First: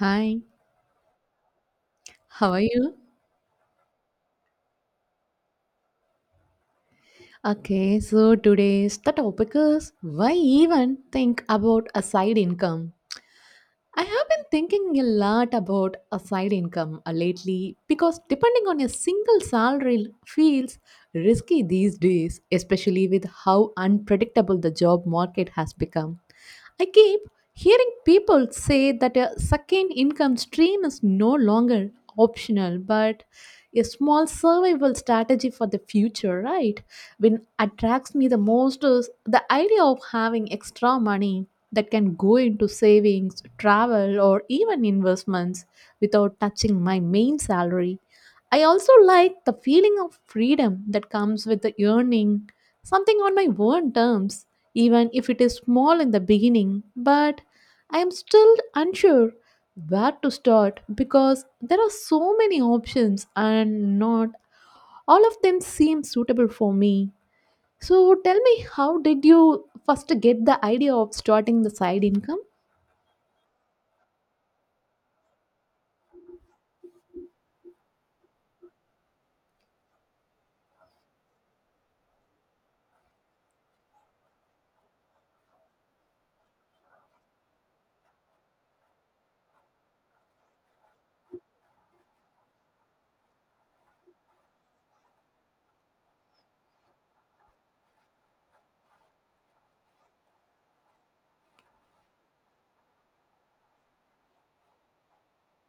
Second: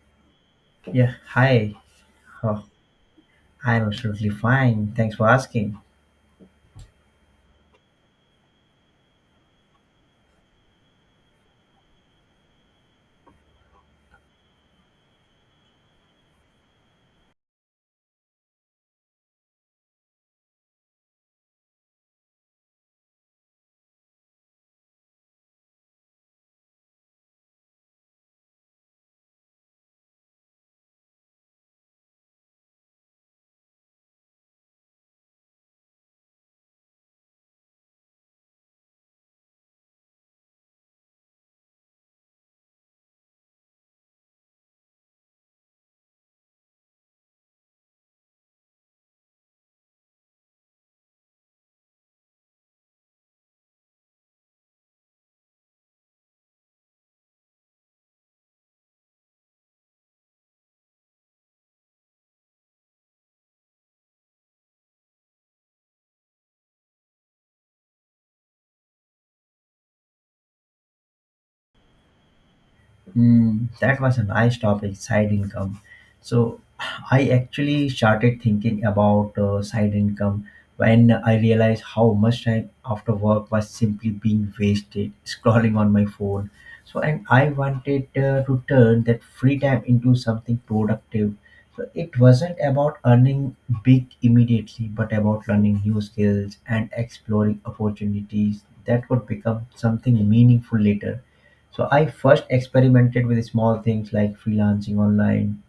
Hi, Yeah, hi. how are Oh, you? I'm absolutely fine. Thanks for asking. Okay, so today's the topic is why even think about a side income? I have been thinking a lot about a side income lately because depending on a single salary feels risky these days, especially with how unpredictable the job market has become. I keep hearing people say that a second income stream is no longer optional but a small survival strategy for the future, right? When attracts me the most is the idea of having extra money that can go into savings, travel, or even investments without touching my main salary. I also like the feeling of freedom that comes with the earning something on my own terms, even if it is small in the beginning. But I am still unsure where to start because there are so many options and not all of them seem suitable for me. So tell me, how did you first get the idea of starting the side income? Mm, that was a nice topic, side income. So I actually started thinking about side income when I realized how much time after work was simply being wasted scrolling on my phone. So and I wanted to turn that free time into something productive. So it wasn't about earning big immediately, but about learning new skills and exploring opportunities that could become something meaningful later, so I first experimented with small things like freelancing online,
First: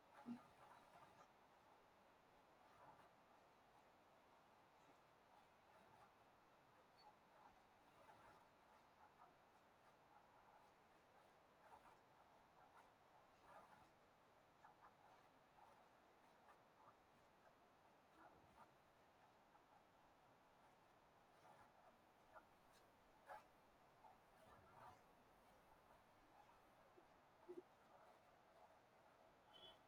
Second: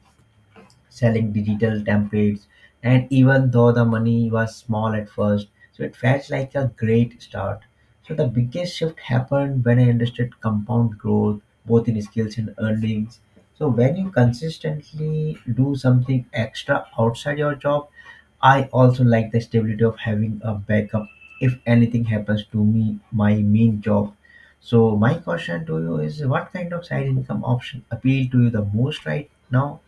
selling digital templates, and even though the money was small at first, so it felt like a great start. So the biggest shift happened when I understood compound growth, both in skills and earnings. So when you consistently do something extra outside your job, I also like the stability of having a backup if anything happens to me, my main job. So my question to you is what kind of side income option appeal to you the most right now?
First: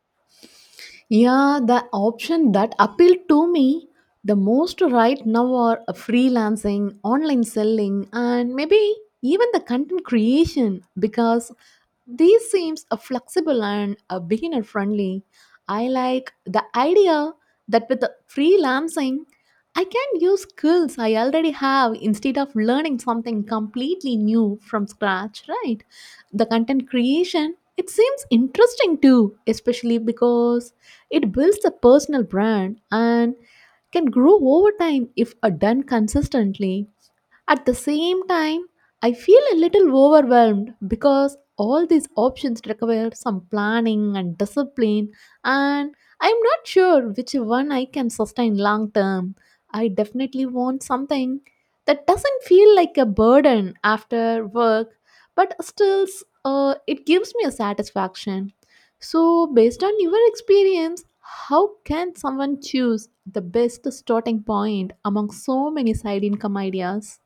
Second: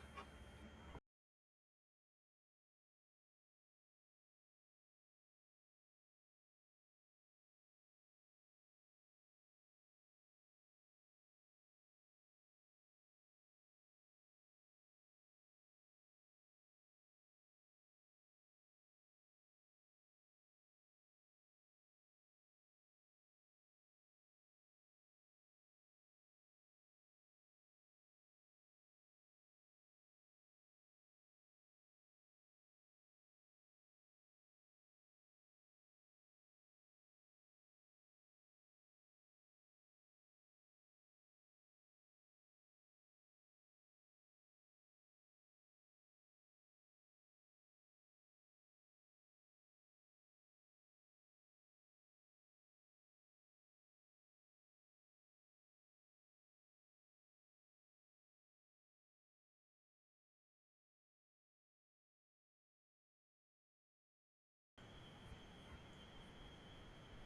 Yeah, the option that appealed to me the most right now are freelancing, online selling, and maybe even the content creation because these seems a flexible and a beginner friendly. I like the idea that with the freelancing, I can use skills I already have instead of learning something completely new from scratch, right? The content creation, it seems interesting too, especially because it builds a personal brand and can grow over time if done consistently. At the same time, I feel a little overwhelmed because all these options require some planning and discipline, and I'm not sure which one I can sustain long term. I definitely want something that doesn't feel like a burden after work, but still, it gives me a satisfaction. So, based on your experience, how can someone choose the best starting point among so many side income ideas?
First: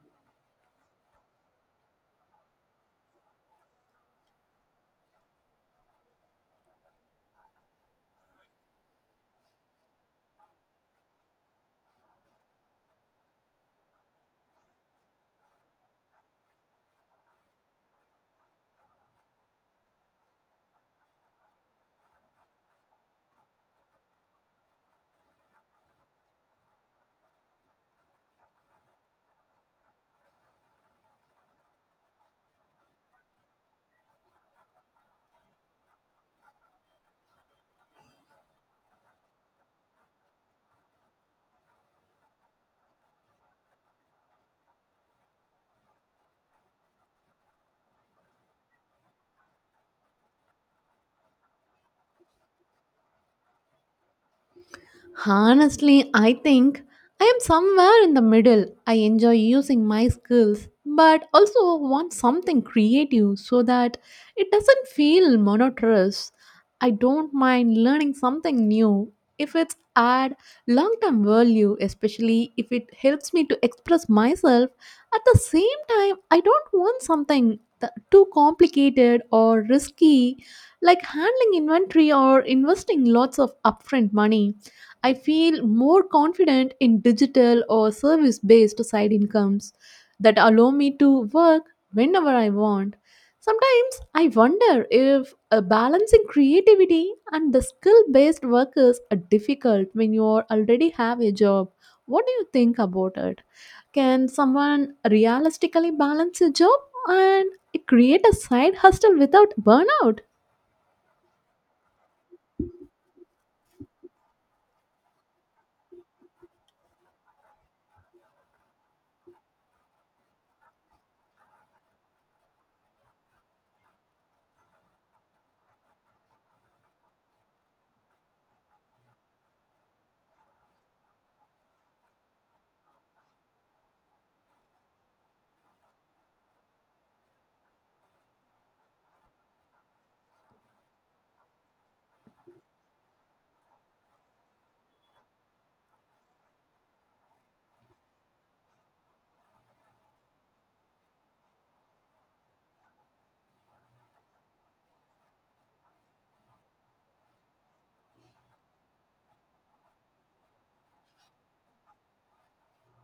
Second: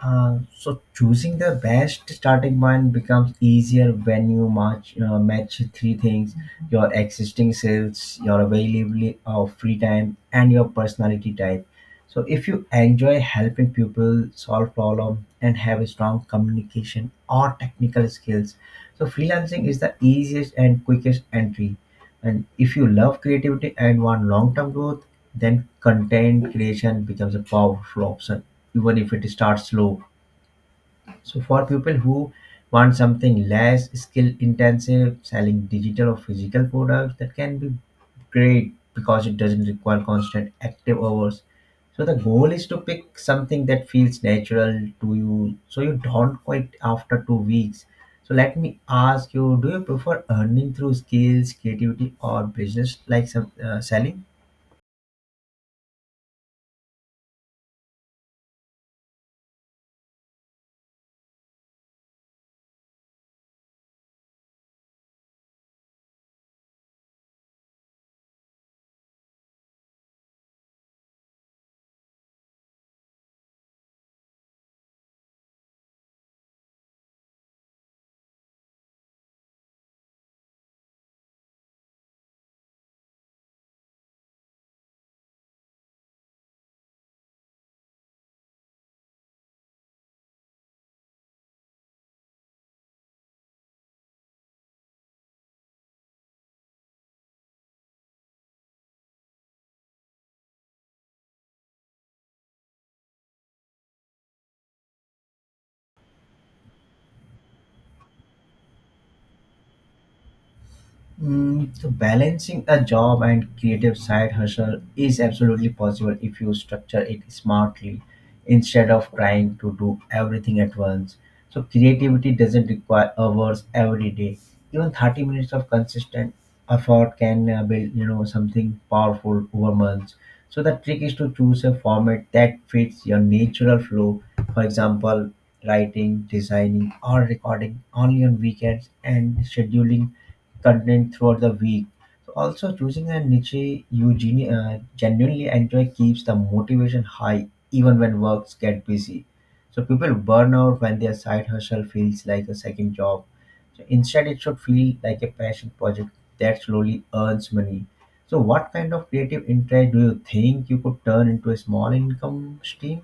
So choosing the best starting point becomes easier when you match three things: your existing sales, your availability of free time, and your personality type. So if you enjoy helping people solve problems and have a strong communication or technical skills, so freelancing is the easiest and quickest entry. And if you love creativity and want long-term growth, then content creation becomes a powerful option even if it starts slow, so for people who want something less skill intensive, selling digital or physical products that can be great because it doesn't require constant active hours. So the goal is to pick something that feels natural to you so you don't quit after 2 weeks. So let me ask you, do you prefer earning through skills, creativity or business like some selling? Honestly, I think I am somewhere in the middle. I enjoy using my skills, but also want something creative so that it doesn't feel monotonous. I don't mind learning something new if it's add long-term value, especially if it helps me to express myself. At the same time, I don't want something too complicated or risky, like handling inventory or investing lots of upfront money. I feel more confident in digital or service based side incomes that allow me to work whenever I want. Sometimes I wonder if balancing creativity and the skill based workers are difficult when you are already have a job. What do you think about it? Can someone realistically balance a job and create a side hustle without burnout? Mm, so balancing a job and creative side hustle is absolutely possible if you structure it smartly instead of trying to do everything at once. So creativity doesn't require hours every day. Even 30 minutes of consistent effort can build, you know, something powerful over months. So the trick is to choose a format that fits your natural flow. For example, writing, designing, or recording only on weekends and scheduling content throughout the week. So also choosing a niche you genuinely enjoy keeps the motivation high even when works get busy. So people burn out when their side hustle feels like a second job. So instead, it should feel like a passion project that slowly earns money. So what kind of creative interest do you think you could turn into a small income stream?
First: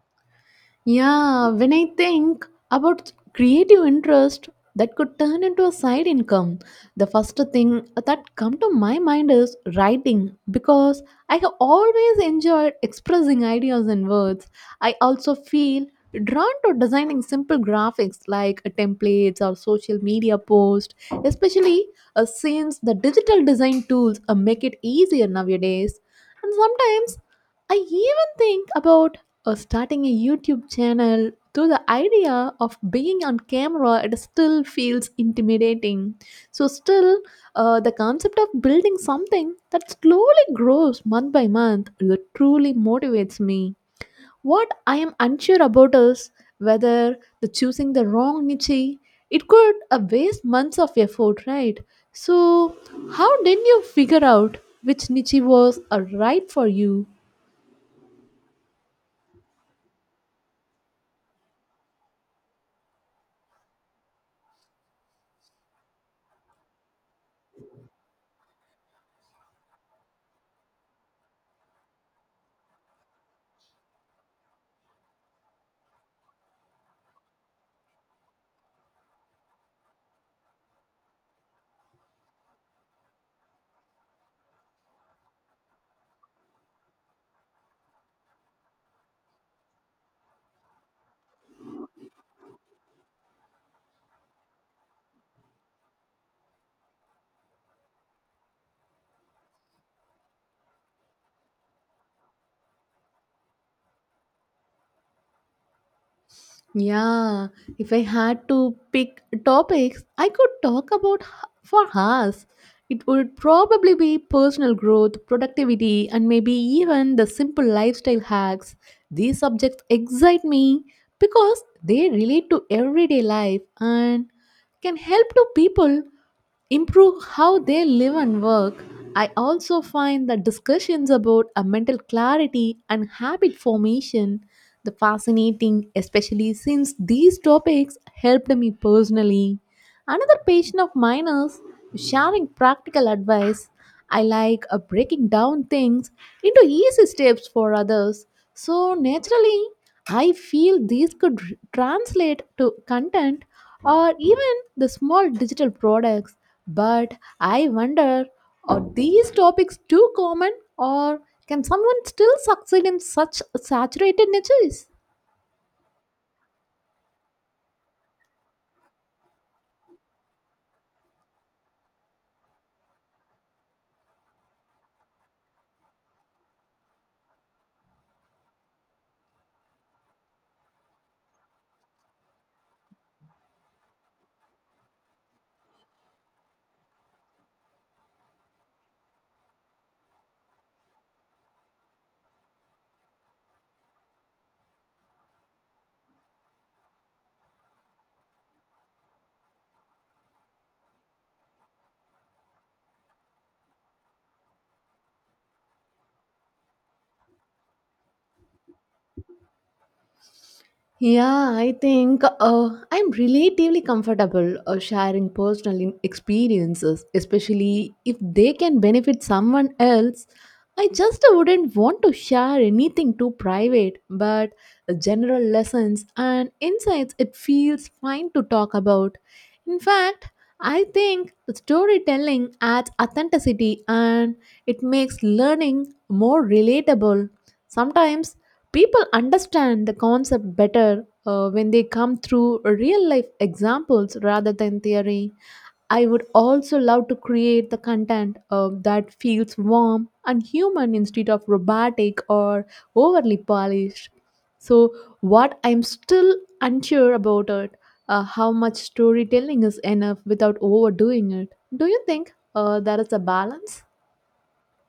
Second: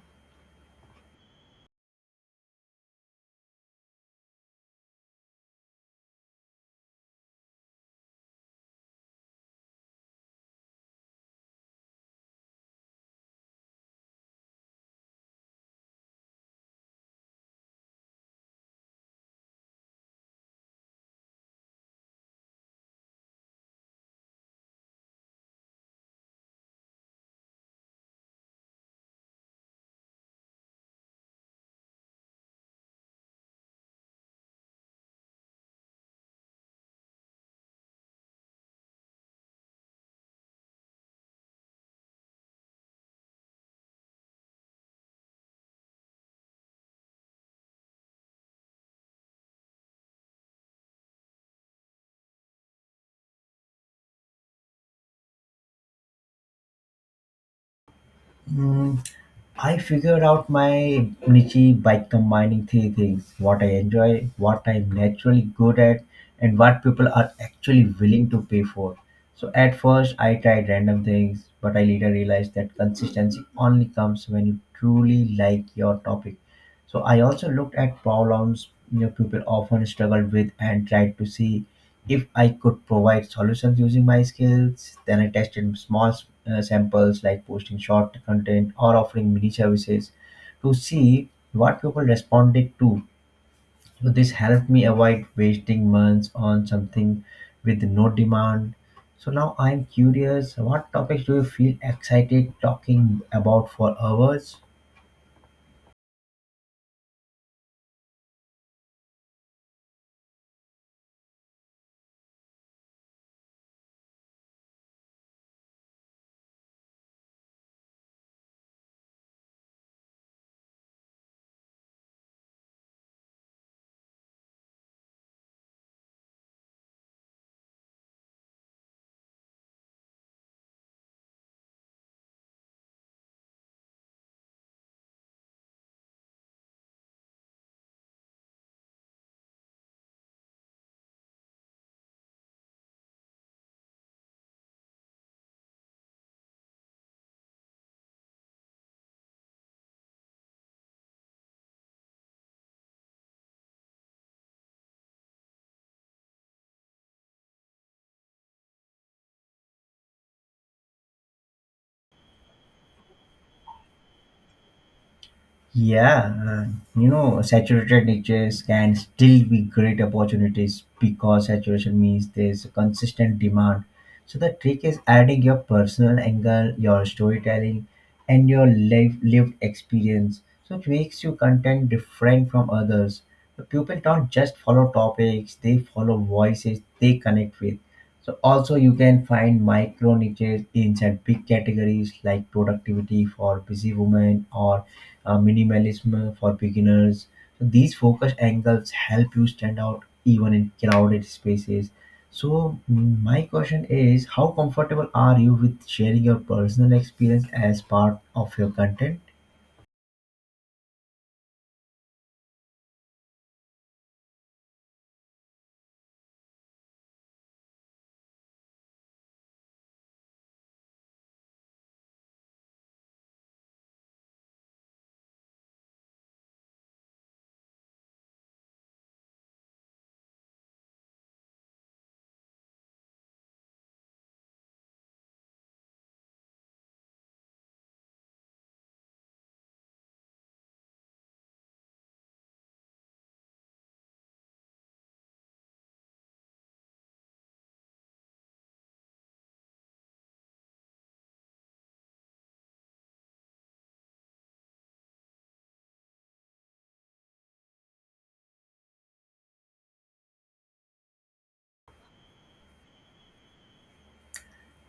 Yeah, when I think about creative interest that could turn into a side income, the first thing that come to my mind is writing because I have always enjoyed expressing ideas in words. I also feel drawn to designing simple graphics like templates or social media posts, especially since the digital design tools make it easier nowadays. And sometimes I even think about or starting a YouTube channel, though the idea of being on camera it still feels intimidating. So still, the concept of building something that slowly grows month by month that truly motivates me. What I am unsure about is whether the choosing the wrong niche it could waste months of effort, right? So how did you figure out which niche was right for you? Mm, I figured out my niche by combining three things: what I enjoy, what I'm naturally good at, and what people are actually willing to pay for. So, at first, I tried random things, but I later realized that consistency only comes when you truly like your topic. So, I also looked at problems, you know, people often struggle with and tried to see if I could provide solutions using my skills, then I tested small samples like posting short content or offering mini services to see what people responded to. So this helped me avoid wasting months on something with no demand. So now I'm curious, what topics do you feel excited talking about for hours? Yeah, if I had to pick topics, I could talk about for hours. It would probably be personal growth, productivity, and maybe even the simple lifestyle hacks. These subjects excite me because they relate to everyday life and can help to people improve how they live and work. I also find that discussions about a mental clarity and habit formation the fascinating, especially since these topics helped me personally. Another patient of mine is sharing practical advice. I like breaking down things into easy steps for others. So naturally, I feel these could translate to content or even the small digital products. But I wonder are these topics too common or can someone still succeed in such saturated niches? Yeah, you know, saturated niches can still be great opportunities because saturation means there's a consistent demand. So the trick is adding your personal angle, your storytelling, and your life lived experience. So it makes your content different from others. The people don't just follow topics; they follow voices they connect with. So also you can find micro niches inside big categories like productivity for busy women or minimalism for beginners. So these focus angles help you stand out even in crowded spaces. So mm, my question is, how comfortable are you with sharing your personal experience as part of your content? Yeah, I think I'm relatively comfortable sharing personal experiences, especially if they can benefit someone else. I just wouldn't want to share anything too private, but general lessons and insights it feels fine to talk about. In fact, I think storytelling adds authenticity and it makes learning more relatable. Sometimes people understand the concept better when they come through real life examples rather than theory. I would also love to create the content that feels warm and human instead of robotic or overly polished. So, what I'm still unsure about it, how much storytelling is enough without overdoing it. Do you think there is a balance?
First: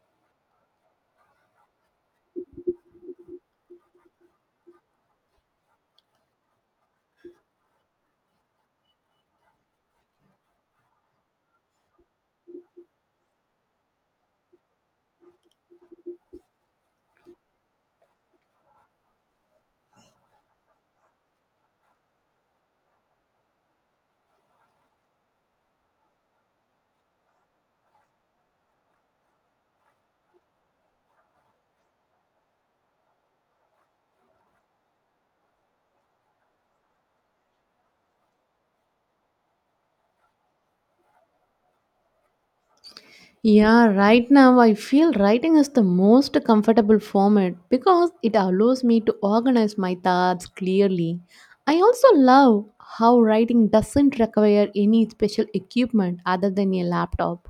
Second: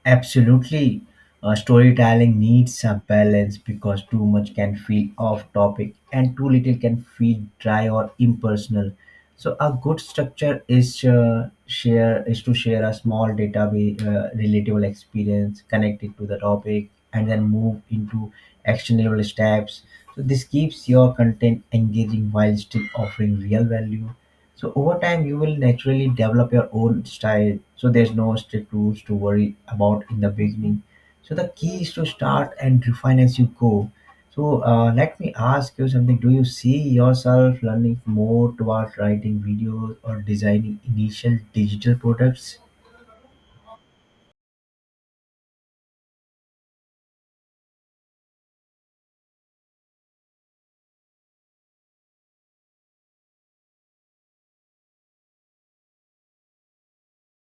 Absolutely. Storytelling needs a balance because too much can feel off topic and too little can feel dry or impersonal. So a good structure is to share a small database, relatable experience connected to the topic, and then move into actionable steps. So this keeps your content engaging while still offering real value. So over time, you will naturally develop your own style. So there's no strict rules to worry about in the beginning. So the key is to start and refine as you go. So let me ask you something. Do you see yourself learning more towards writing videos or designing initial digital products? Yeah, right now I feel writing is the most comfortable format because it allows me to organize my thoughts clearly. I also love how writing doesn't require any special equipment other than a laptop.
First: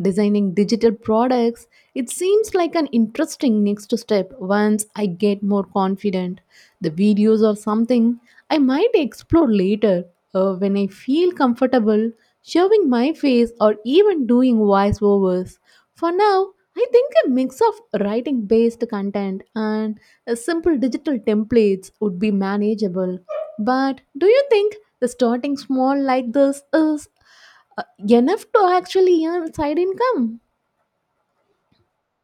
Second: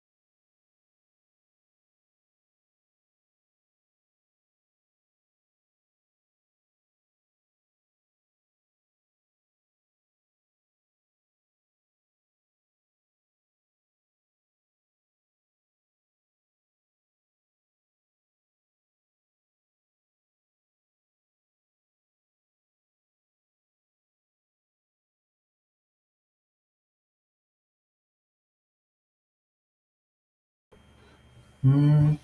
Designing digital products, it seems like an interesting next step once I get more confident. The videos or something I might explore later when I feel comfortable showing my face, or even doing voiceovers. For now, I think a mix of writing based content and simple digital templates would be manageable. But do you think the starting small like this is uh, enough to actually earn side income? Hmm,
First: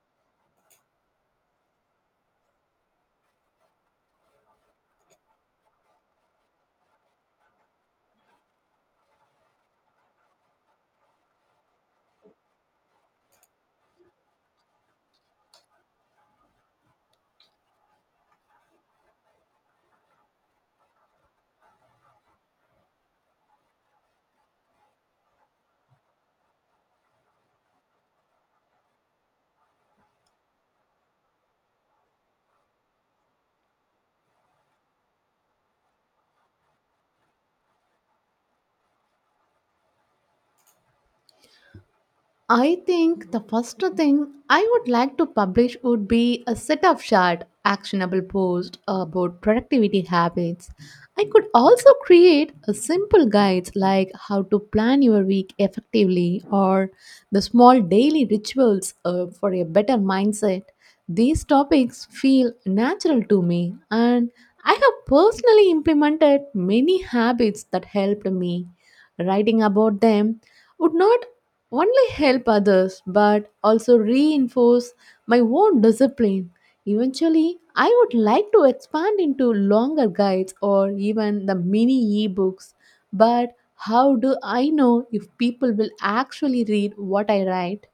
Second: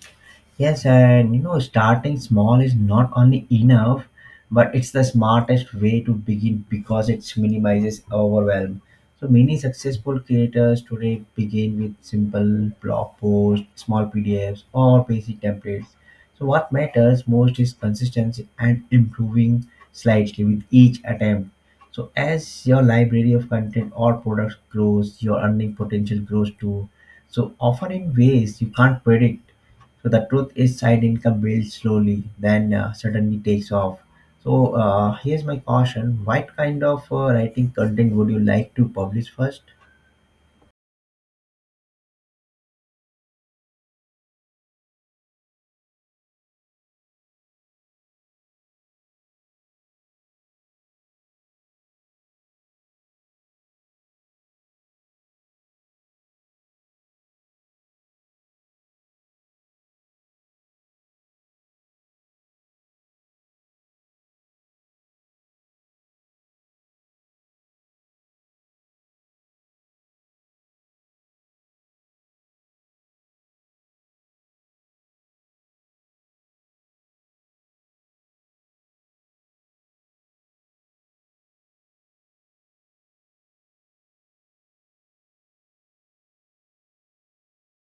yes, and you know, starting small is not only enough, but it's the smartest way to begin because it minimizes overwhelm. So many successful creators today begin with simple blog posts, small PDFs, or basic templates. So what matters most is consistency and improving slightly with each attempt. So as your library of content or products grows, your earning potential grows too. So often in ways you can't predict, so the truth is, side income builds slowly, then suddenly takes off. So here's my caution: what kind of writing content would you like to publish first? I think the first thing I would like to publish would be a set of short, actionable posts about productivity habits. I could also create a simple guides like how to plan your week effectively or the small daily rituals for a better mindset. These topics feel natural to me, and I have personally implemented many habits that helped me. Writing about them would not only help others but also reinforce my own discipline. Eventually, I would like to expand into longer guides or even the mini ebooks. But how do I know if people will actually read what I write?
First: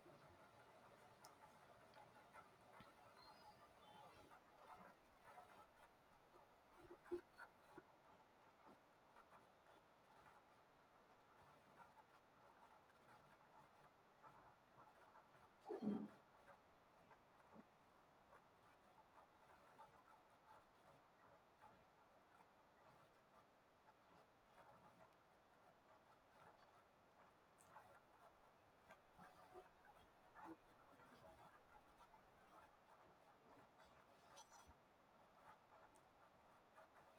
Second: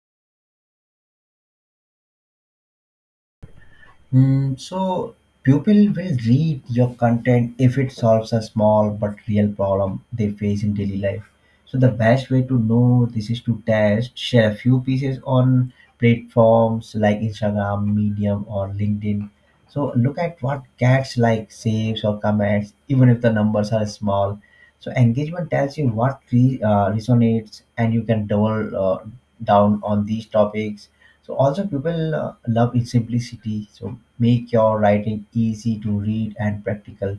Mm, so people will read your content if it solves a small but real problem they face in daily life. So the best way to know this is to test, share a few pieces on platforms like Instagram, Medium, or LinkedIn. So look at what gets like saves or comments, even if the numbers are small. So engagement tells you what resonates, and you can double down on these topics, so also people love its simplicity. So make your writing easy to read and practical.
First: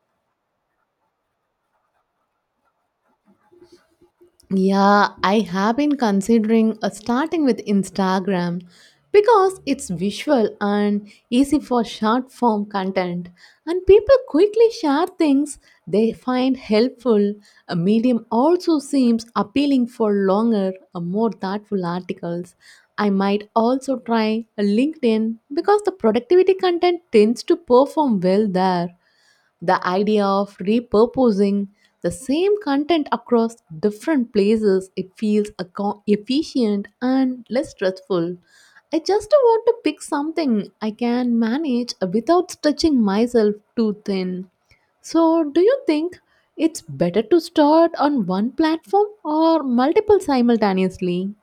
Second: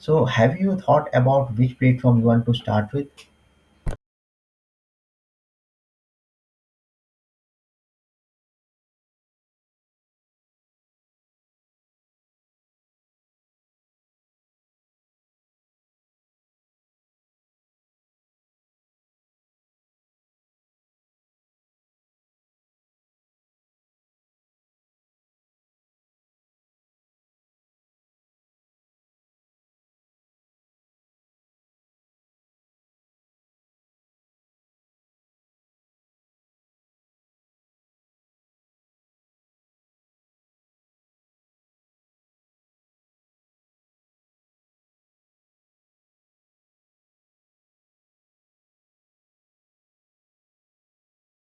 So have you thought about which platform you want to start with? Yeah, I have been considering starting with Instagram because it's visual and easy for short form content, and people quickly share things they find helpful. A medium also seems appealing for longer, more thoughtful articles. I might also try a LinkedIn because the productivity content tends to perform well there. The idea of repurposing the same content across different places, it feels efficient and less stressful. I just want to pick something I can manage without stretching myself too thin. So, do you think it's better to start on one platform or multiple simultaneously?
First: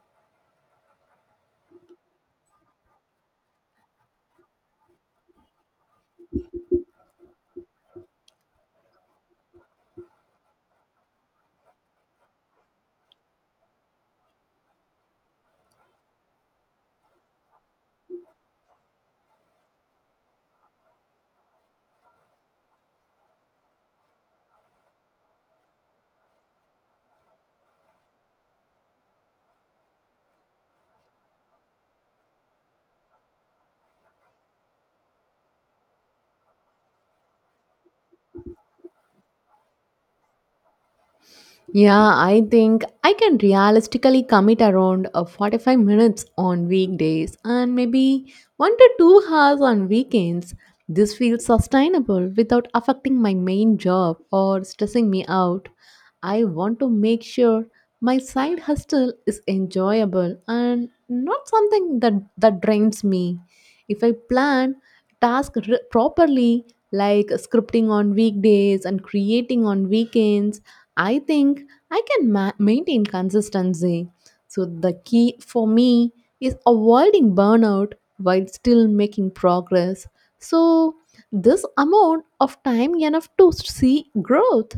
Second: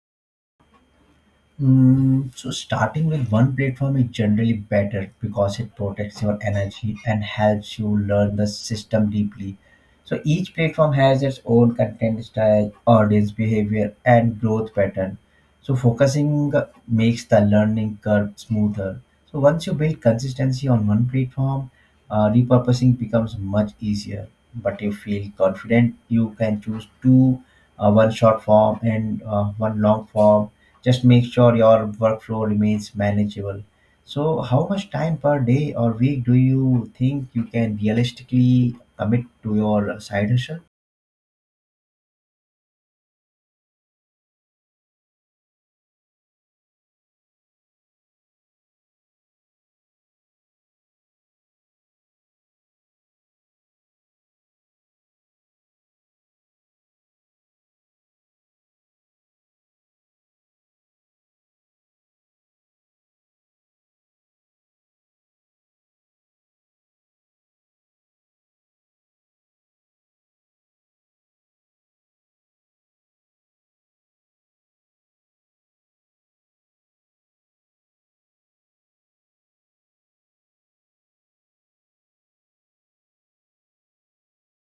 Mm, so starting with one platform is generally better because it protects your energy and helps you learn the system deeply. So each platform has its own content style, audience behavior, and growth pattern. So focusing makes the learning curve smoother. So once you build consistency on one platform, repurposing becomes much easier. But you feel confident, you can choose two, one short form and one long form. Just make sure your workflow remains manageable. So, how much time per day or week do you think you can realistically commit to your side hustle? Yeah, I think I can realistically commit around 45 minutes on weekdays and maybe 1 to 2 hours on weekends. This feels sustainable without affecting my main job or stressing me out. I want to make sure my side hustle is enjoyable and not something that, drains me. If I plan tasks properly, like scripting on weekdays and creating on weekends, I think I can maintain consistency. So, the key for me is avoiding burnout while still making progress. So, this amount of time enough to see growth.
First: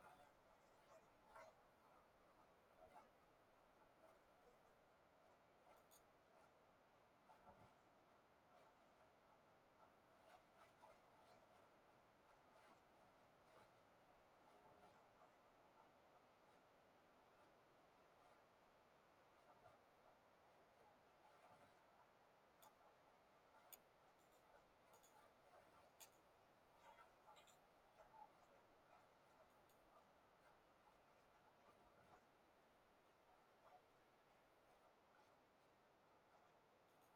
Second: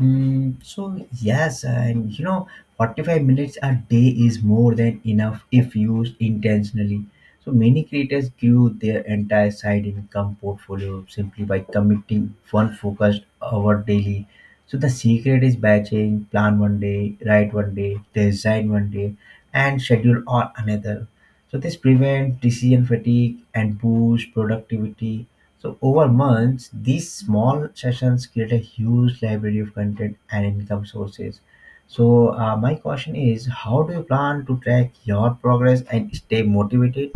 Mm, so yes, and you know, 45 minutes a day is more than enough if used intentionally. So many creators grew their entire side income portfolio simply by committing one focused hour daily. So the secret is batching, plan 1 day, write 1 day, design 1 day, and schedule on another. So this prevents decision fatigue and boosts productivity. So over months, these small sessions create a huge library of content and income sources. So my question is, how do you plan to track your progress and stay motivated?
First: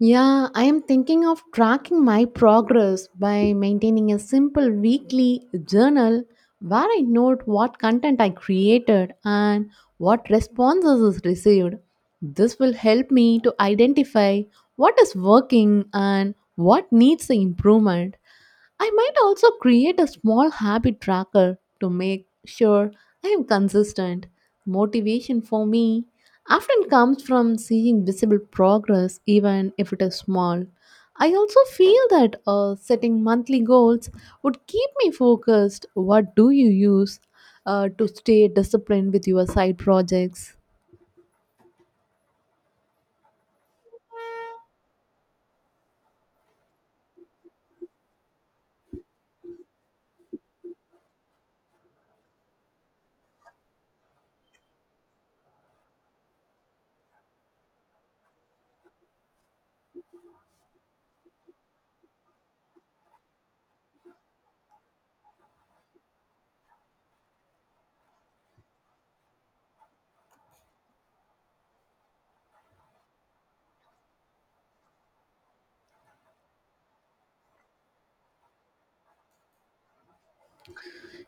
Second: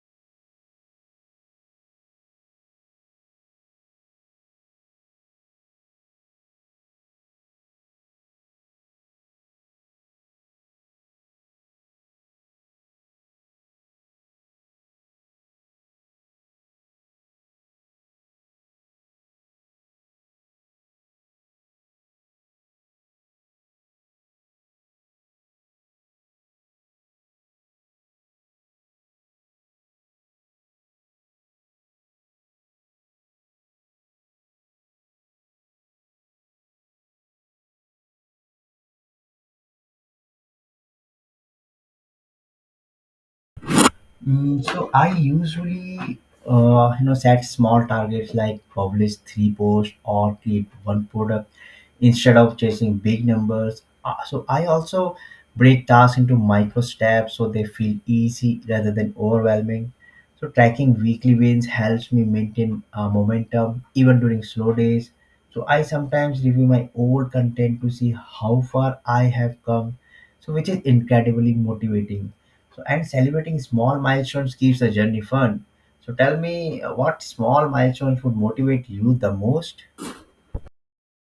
Yeah, I am thinking of tracking my progress by maintaining a simple weekly journal where I note what content I created and what responses is received. This will help me to identify what is working and what needs improvement. I might also create a small habit tracker to make sure I am consistent. Motivation for me often comes from seeing visible progress, even if it is small. I also feel that setting monthly goals would keep me focused. What do you use to stay disciplined with your side projects? Mm, so I usually, you know, set small targets like publish three posts or create one product instead of chasing big numbers. So I also break tasks into micro steps so they feel easy rather than overwhelming. So tracking weekly wins helps me maintain momentum even during slow days. So I sometimes review my old content to see how far I have come, so which is incredibly motivating. So and celebrating small milestones keeps the journey fun. So tell me what small milestones would motivate you the most?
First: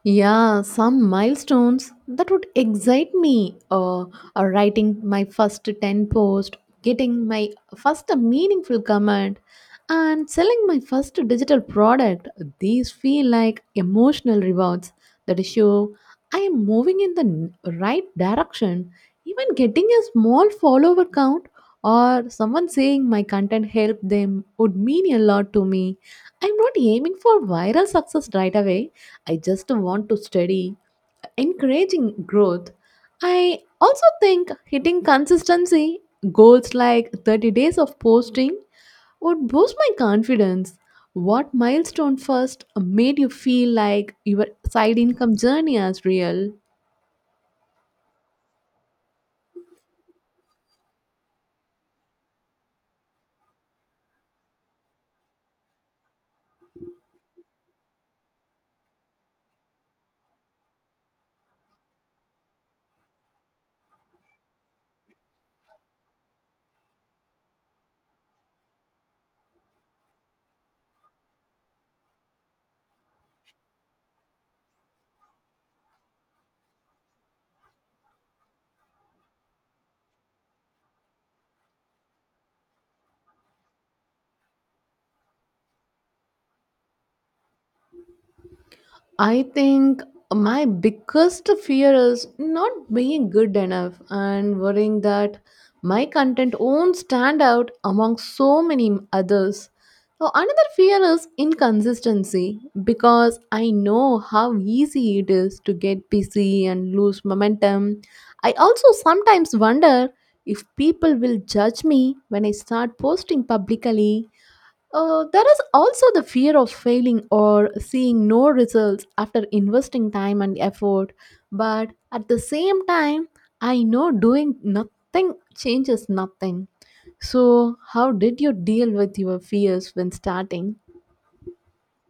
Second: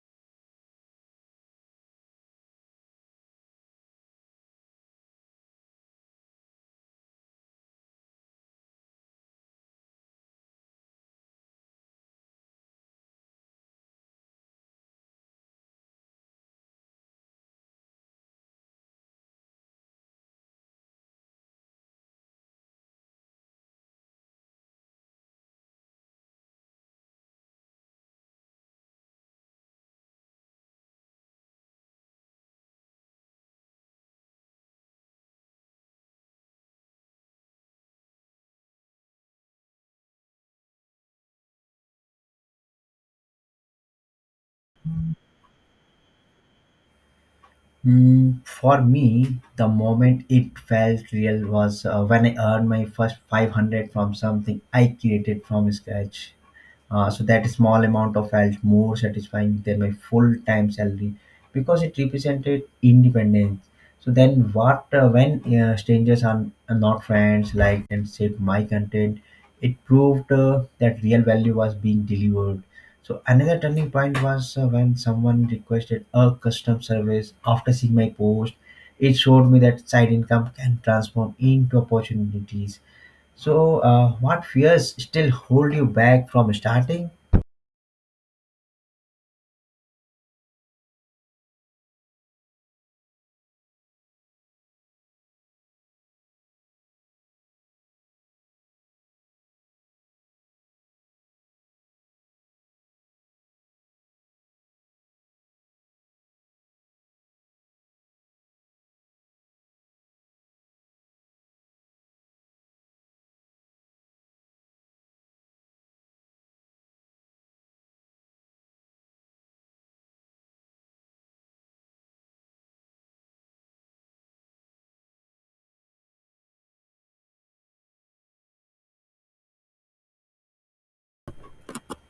Yeah, some milestones that would excite me, or writing my first 10 post, getting my first meaningful comment, and selling my first digital product. These feel like emotional rewards that show I am moving in the right direction. Even getting a small follower count or someone saying my content helped them would mean a lot to me. I'm not aiming for viral success right away. I just want to study, encouraging growth. I also think hitting consistency goals like 30 days of posting would boost my confidence. What milestone first made you feel like your side income journey is real? Hmm, for me, the moment it felt real was when I earned my first 500 from something I created from scratch. So that small amount of felt more satisfying than my full-time salary because it represented independence. So then, what when strangers are not friends, liked and saved my content, it proved that real value was being delivered. So another turning point was when someone requested a custom service after seeing my post. It showed me that side income can transform into opportunities, so, what fears still hold you back from starting? I think my biggest fear is not being good enough and worrying that my content won't stand out among so many others. So another fear is inconsistency because I know how easy it is to get busy and lose momentum. I also sometimes wonder if people will judge me when I start posting publicly there is also the fear of failing or seeing no results after investing time and effort. But at the same time, I know doing nothing changes nothing. So, how did you deal with your fears when starting?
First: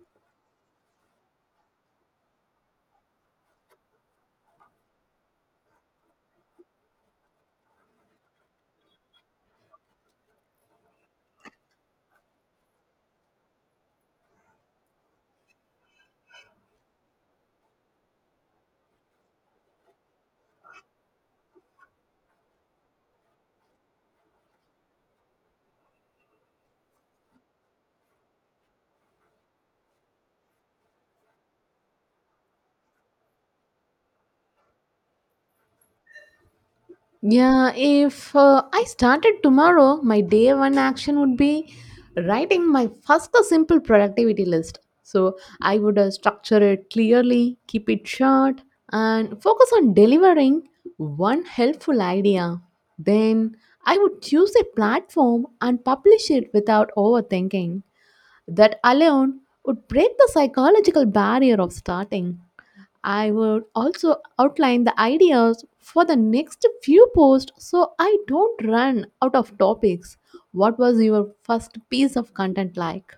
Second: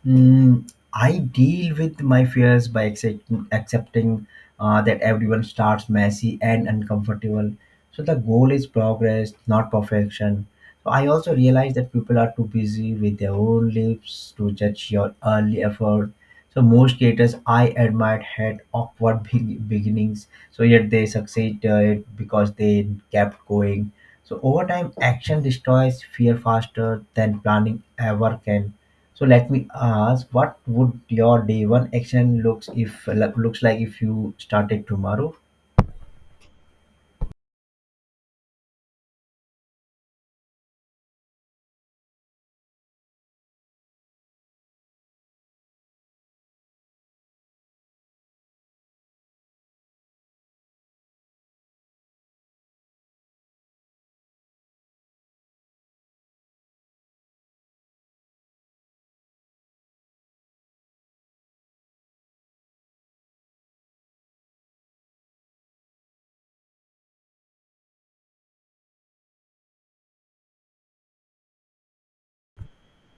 Mm, I deal with my fears by accepting that everyone starts messy and uncomfortable. So the goal is progress, not perfection. So I also realize that people are too busy with their own lives to judge your early effort. So most creators I admired had awkward beginnings, so yet they succeed it because they kept going. So over time, action destroys fear faster than planning ever can. So let me ask, what would your day one action looks like if you started tomorrow? Yeah, if I started tomorrow, my day one action would be writing my first simple productivity list. So I would structure it clearly, keep it short, and focus on delivering one helpful idea. Then I would choose a platform and publish it without overthinking. That alone would break the psychological barrier of starting. I would also outline the ideas for the next few posts so I don't run out of topics. What was your first piece of content like?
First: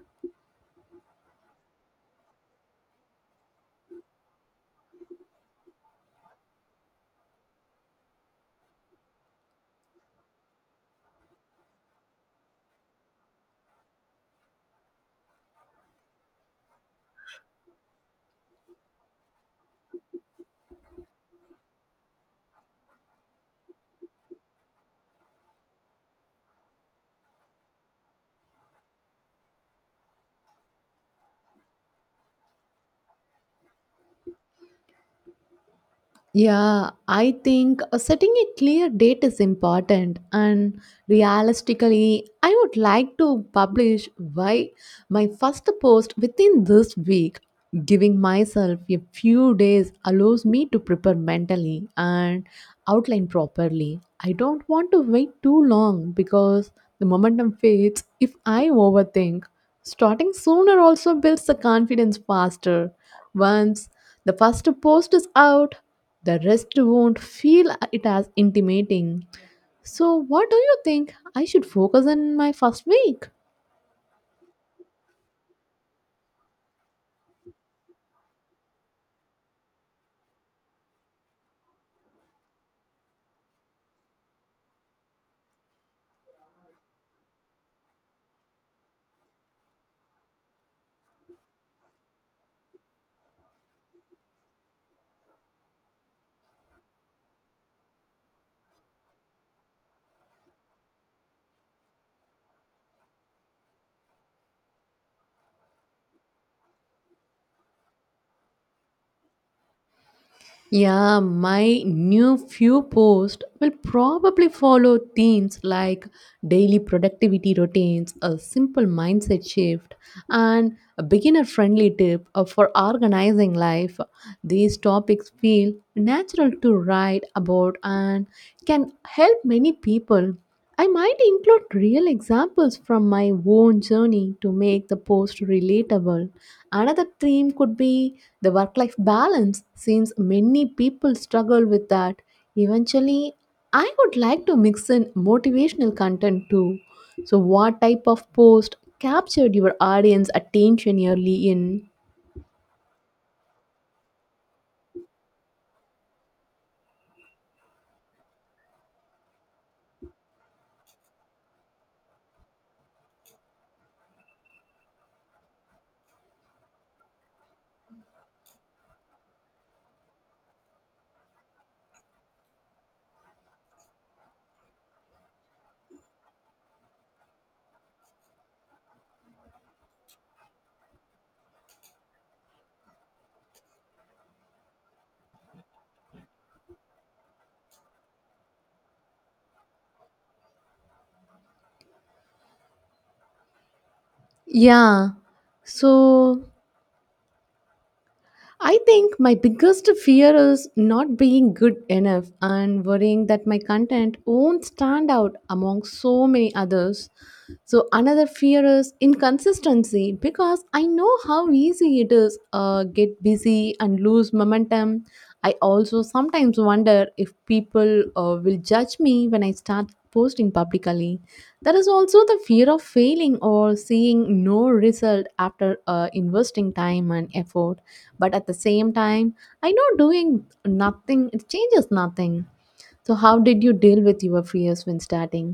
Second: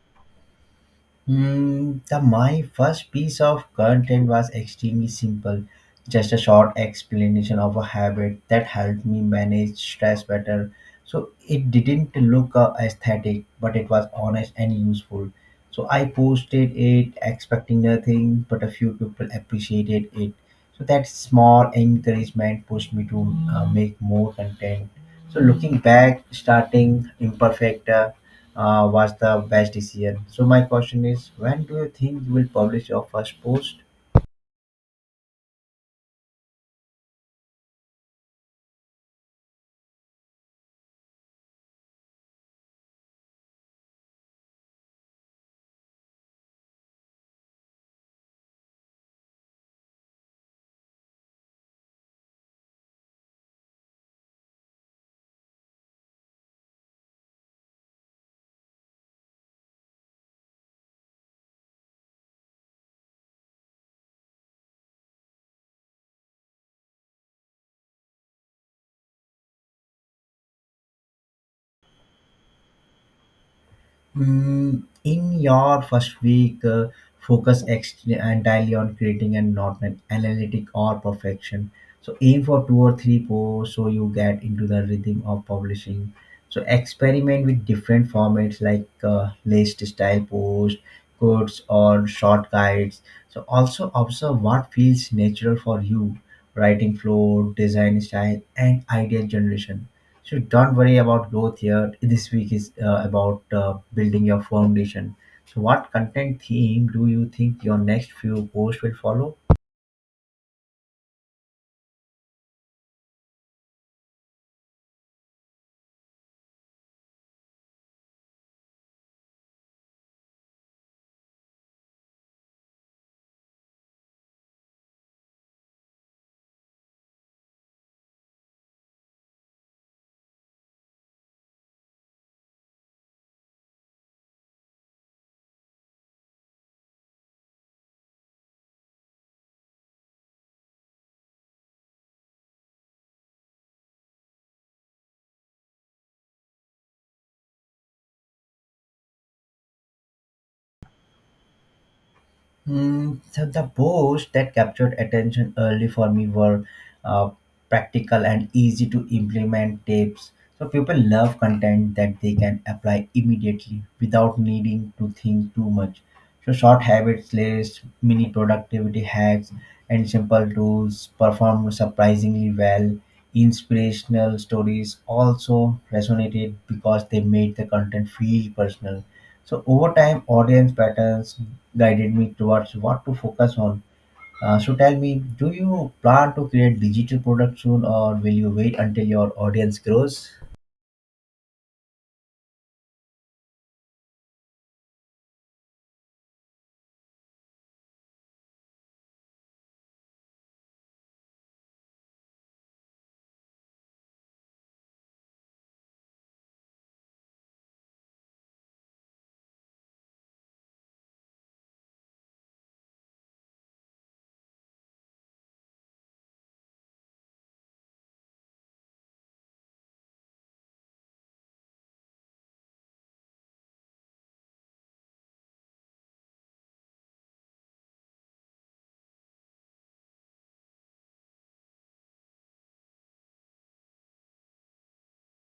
Mm, the my first piece of content was extremely simple, just a short explanation of a habit that helped me manage stress better. So it didn't look aesthetic, but it was honest and useful. So I posted it expecting nothing, but a few people appreciated it. So that small encouragement pushed me to make more content. So looking back, starting imperfect was the best decision. So my question is, when do you think you will publish your first post? Yeah, I think setting a clear date is important, and realistically, I would like to publish why my first post within this week. Giving myself a few days allows me to prepare mentally and outline properly. I don't want to wait too long because the momentum fades if I overthink. Starting sooner also builds the confidence faster. Once the first post is out, the rest won't feel it as intimating. So, what do you think? I should focus on my first week. Mm, in your first week, entirely on creating and not an analytic or perfection. So aim for two or three posts so you get into the rhythm of publishing. So experiment with different formats like list style posts, quotes, or short guides. So also observe what feels natural for you: writing flow, design style, and idea generation. So don't worry about growth here. This week is about building your foundation. So what content theme do you think your next few posts will follow? Yeah, my new few posts will probably follow themes like daily productivity routines, a simple mindset shift, and a beginner friendly tip for organizing life. These topics feel natural to write about, and can help many people. I might include real examples from my own journey to make the post relatable. Another theme could be the work life balance, since many people struggle with that. Eventually, I would like to mix in motivational content too. So, what type of post captured your audience attention early in? Hmm. So the posts that captured attention early for me were uh, practical and easy to implement tips. So people love content that they can apply immediately without needing to think too much. So short habits lists, mini productivity hacks, and simple tools performed surprisingly well. Inspirational stories also resonated because they made the content feel personal. So over time, audience patterns guided me towards what to focus on. So tell me, do you plan to create digital products soon, or will you wait until your audience grows? Yeah, so I think my biggest fear is not being good enough and worrying that my content won't stand out among so many others. So, another fear is inconsistency because I know how easy it is get busy and lose momentum. I also sometimes wonder if people will judge me when I start posting publicly. There is also the fear of failing or seeing no result after investing time and effort, but at the same time I know doing nothing it changes nothing. So how did you deal with your fears when starting?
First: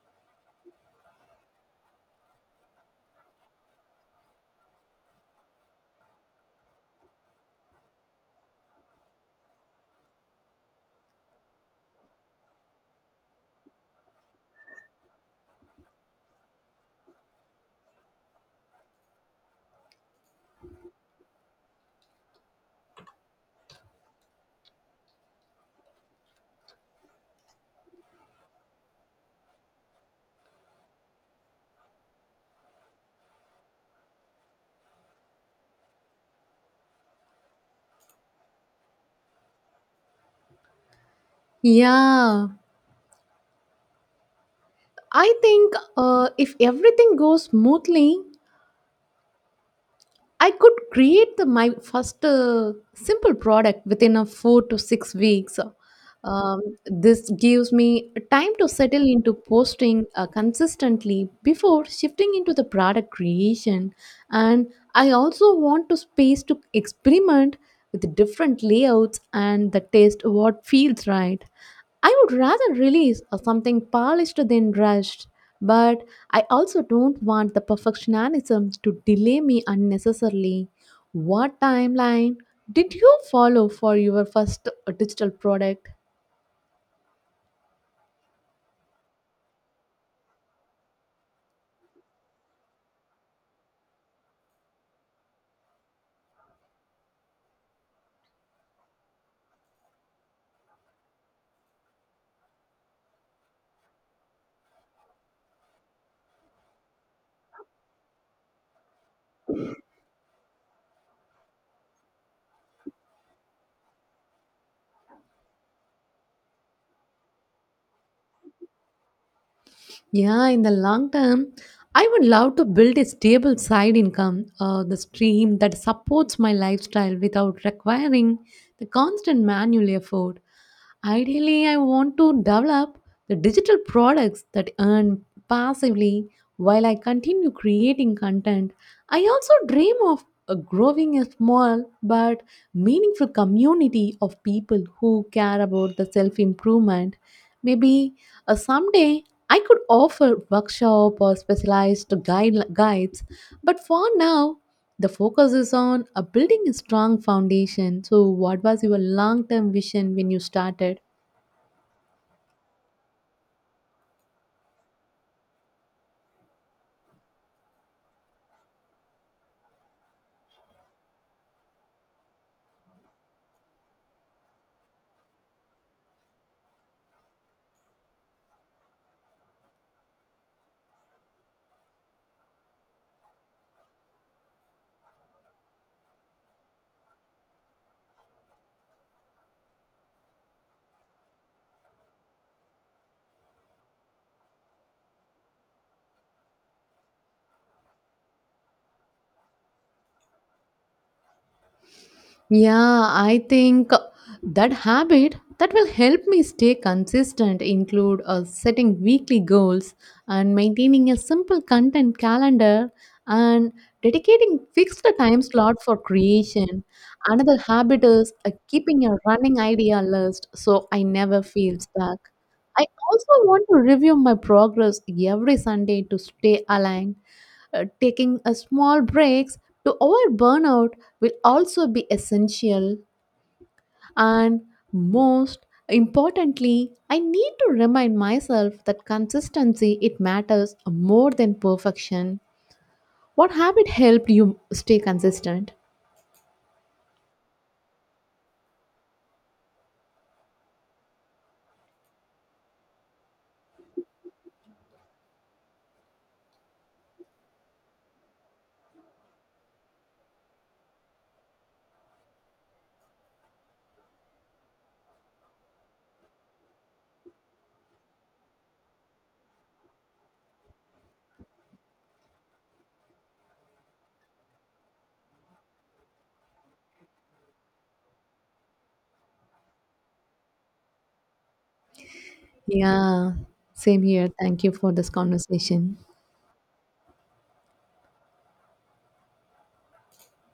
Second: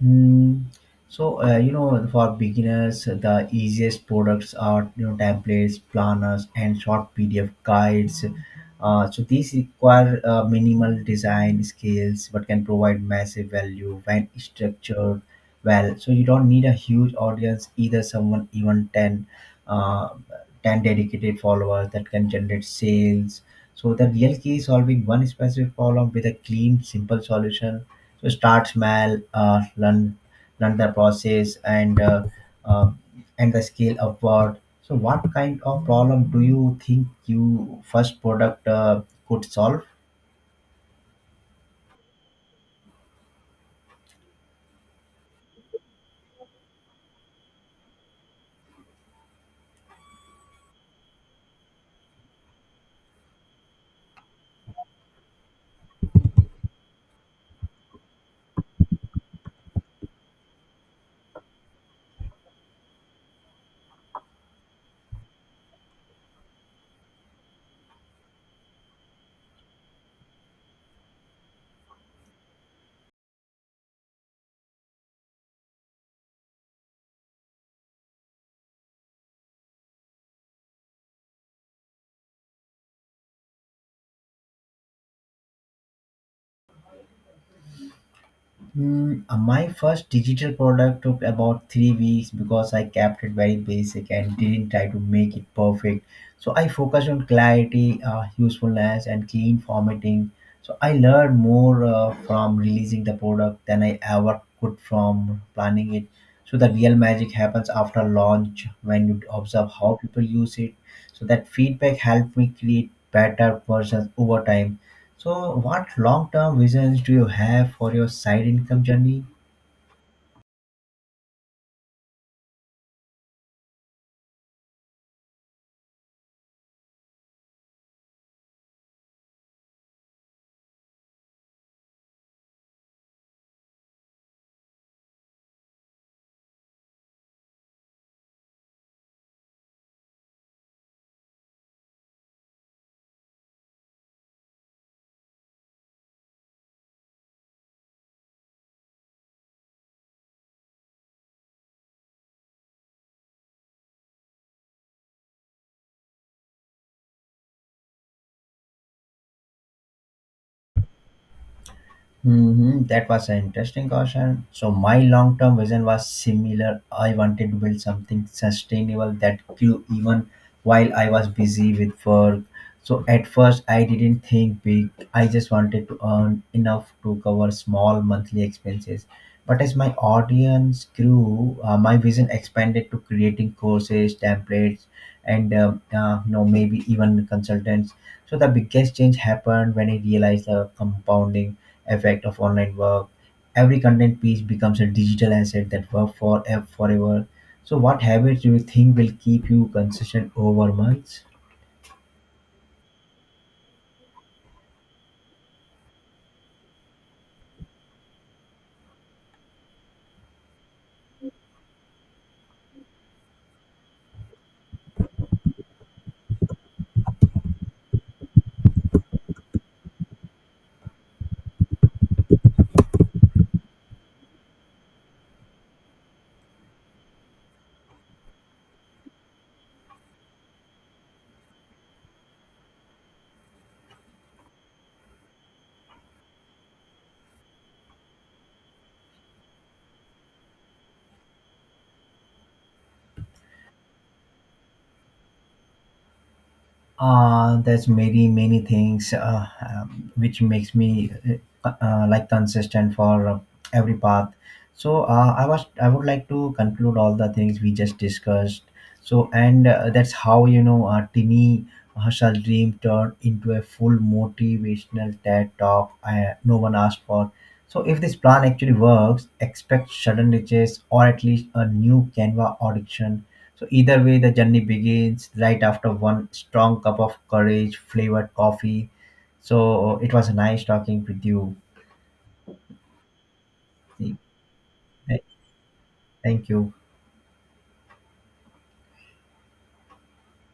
Hmm. So, you know, for beginners, the easiest products are, you know, templates, planners, and short PDF guides. So these require minimal design skills, but can provide massive value when structured well. So you don't need a huge audience either. Someone even 10, uh, 10 dedicated followers that can generate sales. So the real key is solving one specific problem with a clean, simple solution. To start small, learn the process, uh, and the scale upward. So, what kind of problem do you think you first product could solve? Yeah, I think if everything goes smoothly I could create the, my first simple product within a 4 to 6 weeks. Um, this gives me time to settle into posting consistently before shifting into the product creation. And I also want to space to experiment with different layouts and the taste what feels right. I would rather release a something polished than rushed, but I also don't want the perfectionism to delay me unnecessarily. What timeline did you follow for your first digital product? Mm, my first digital product took about 3 weeks because I kept it very basic and didn't try to make it perfect. So I focused on clarity, usefulness, and clean formatting. So I learned more from releasing the product than I ever could from planning it. So the real magic happens after launch when you observe how people use it. So that feedback helped me create better versions over time. So, what long term visions do you have for your side income journey? Yeah, in the long term, I would love to build a stable side income, the stream that supports my lifestyle without requiring the constant manual effort. Ideally, I want to develop the digital products that earn passively while I continue creating content. I also dream of growing a small but meaningful community of people who care about the self improvement. Maybe someday I could offer workshop or specialized guides, but for now, the focus is on building a strong foundation. So, what was your long term vision when you started? Hmm. That was an interesting question. So my long-term vision was similar. I wanted to build something sustainable that grew even while I was busy with work. So at first I didn't think big. I just wanted to earn enough to cover small monthly expenses. But as my audience grew, my vision expanded to creating courses, templates, and you know, maybe even consultants. So the biggest change happened when I realized the compounding effect of online work. Every content piece becomes a digital asset that works for forever. So, what habits do you think will keep you consistent over months? Yeah, I think that habit that will help me stay consistent include setting weekly goals and maintaining a simple content calendar and dedicating fixed time slot for creation. Another habit is keeping a running idea list so I never feel stuck. I also want to review my progress every Sunday to stay aligned, taking a small breaks to avoid burnout will also be essential, and most importantly I need to remind myself that consistency it matters more than perfection. What habit helped you stay consistent? There's many things which makes me like consistent for every path. So I would like to conclude all the things we just discussed. So and that's how, you know, Tini Hashal's dream turned into a full motivational TED talk. I, no one asked for. So if this plan actually works, expect sudden riches or at least a new Canva audition. So either way, the journey begins right after one strong cup of courage flavored coffee. So it was nice talking with you. Yeah, same Thank here. Thank you for this conversation. you.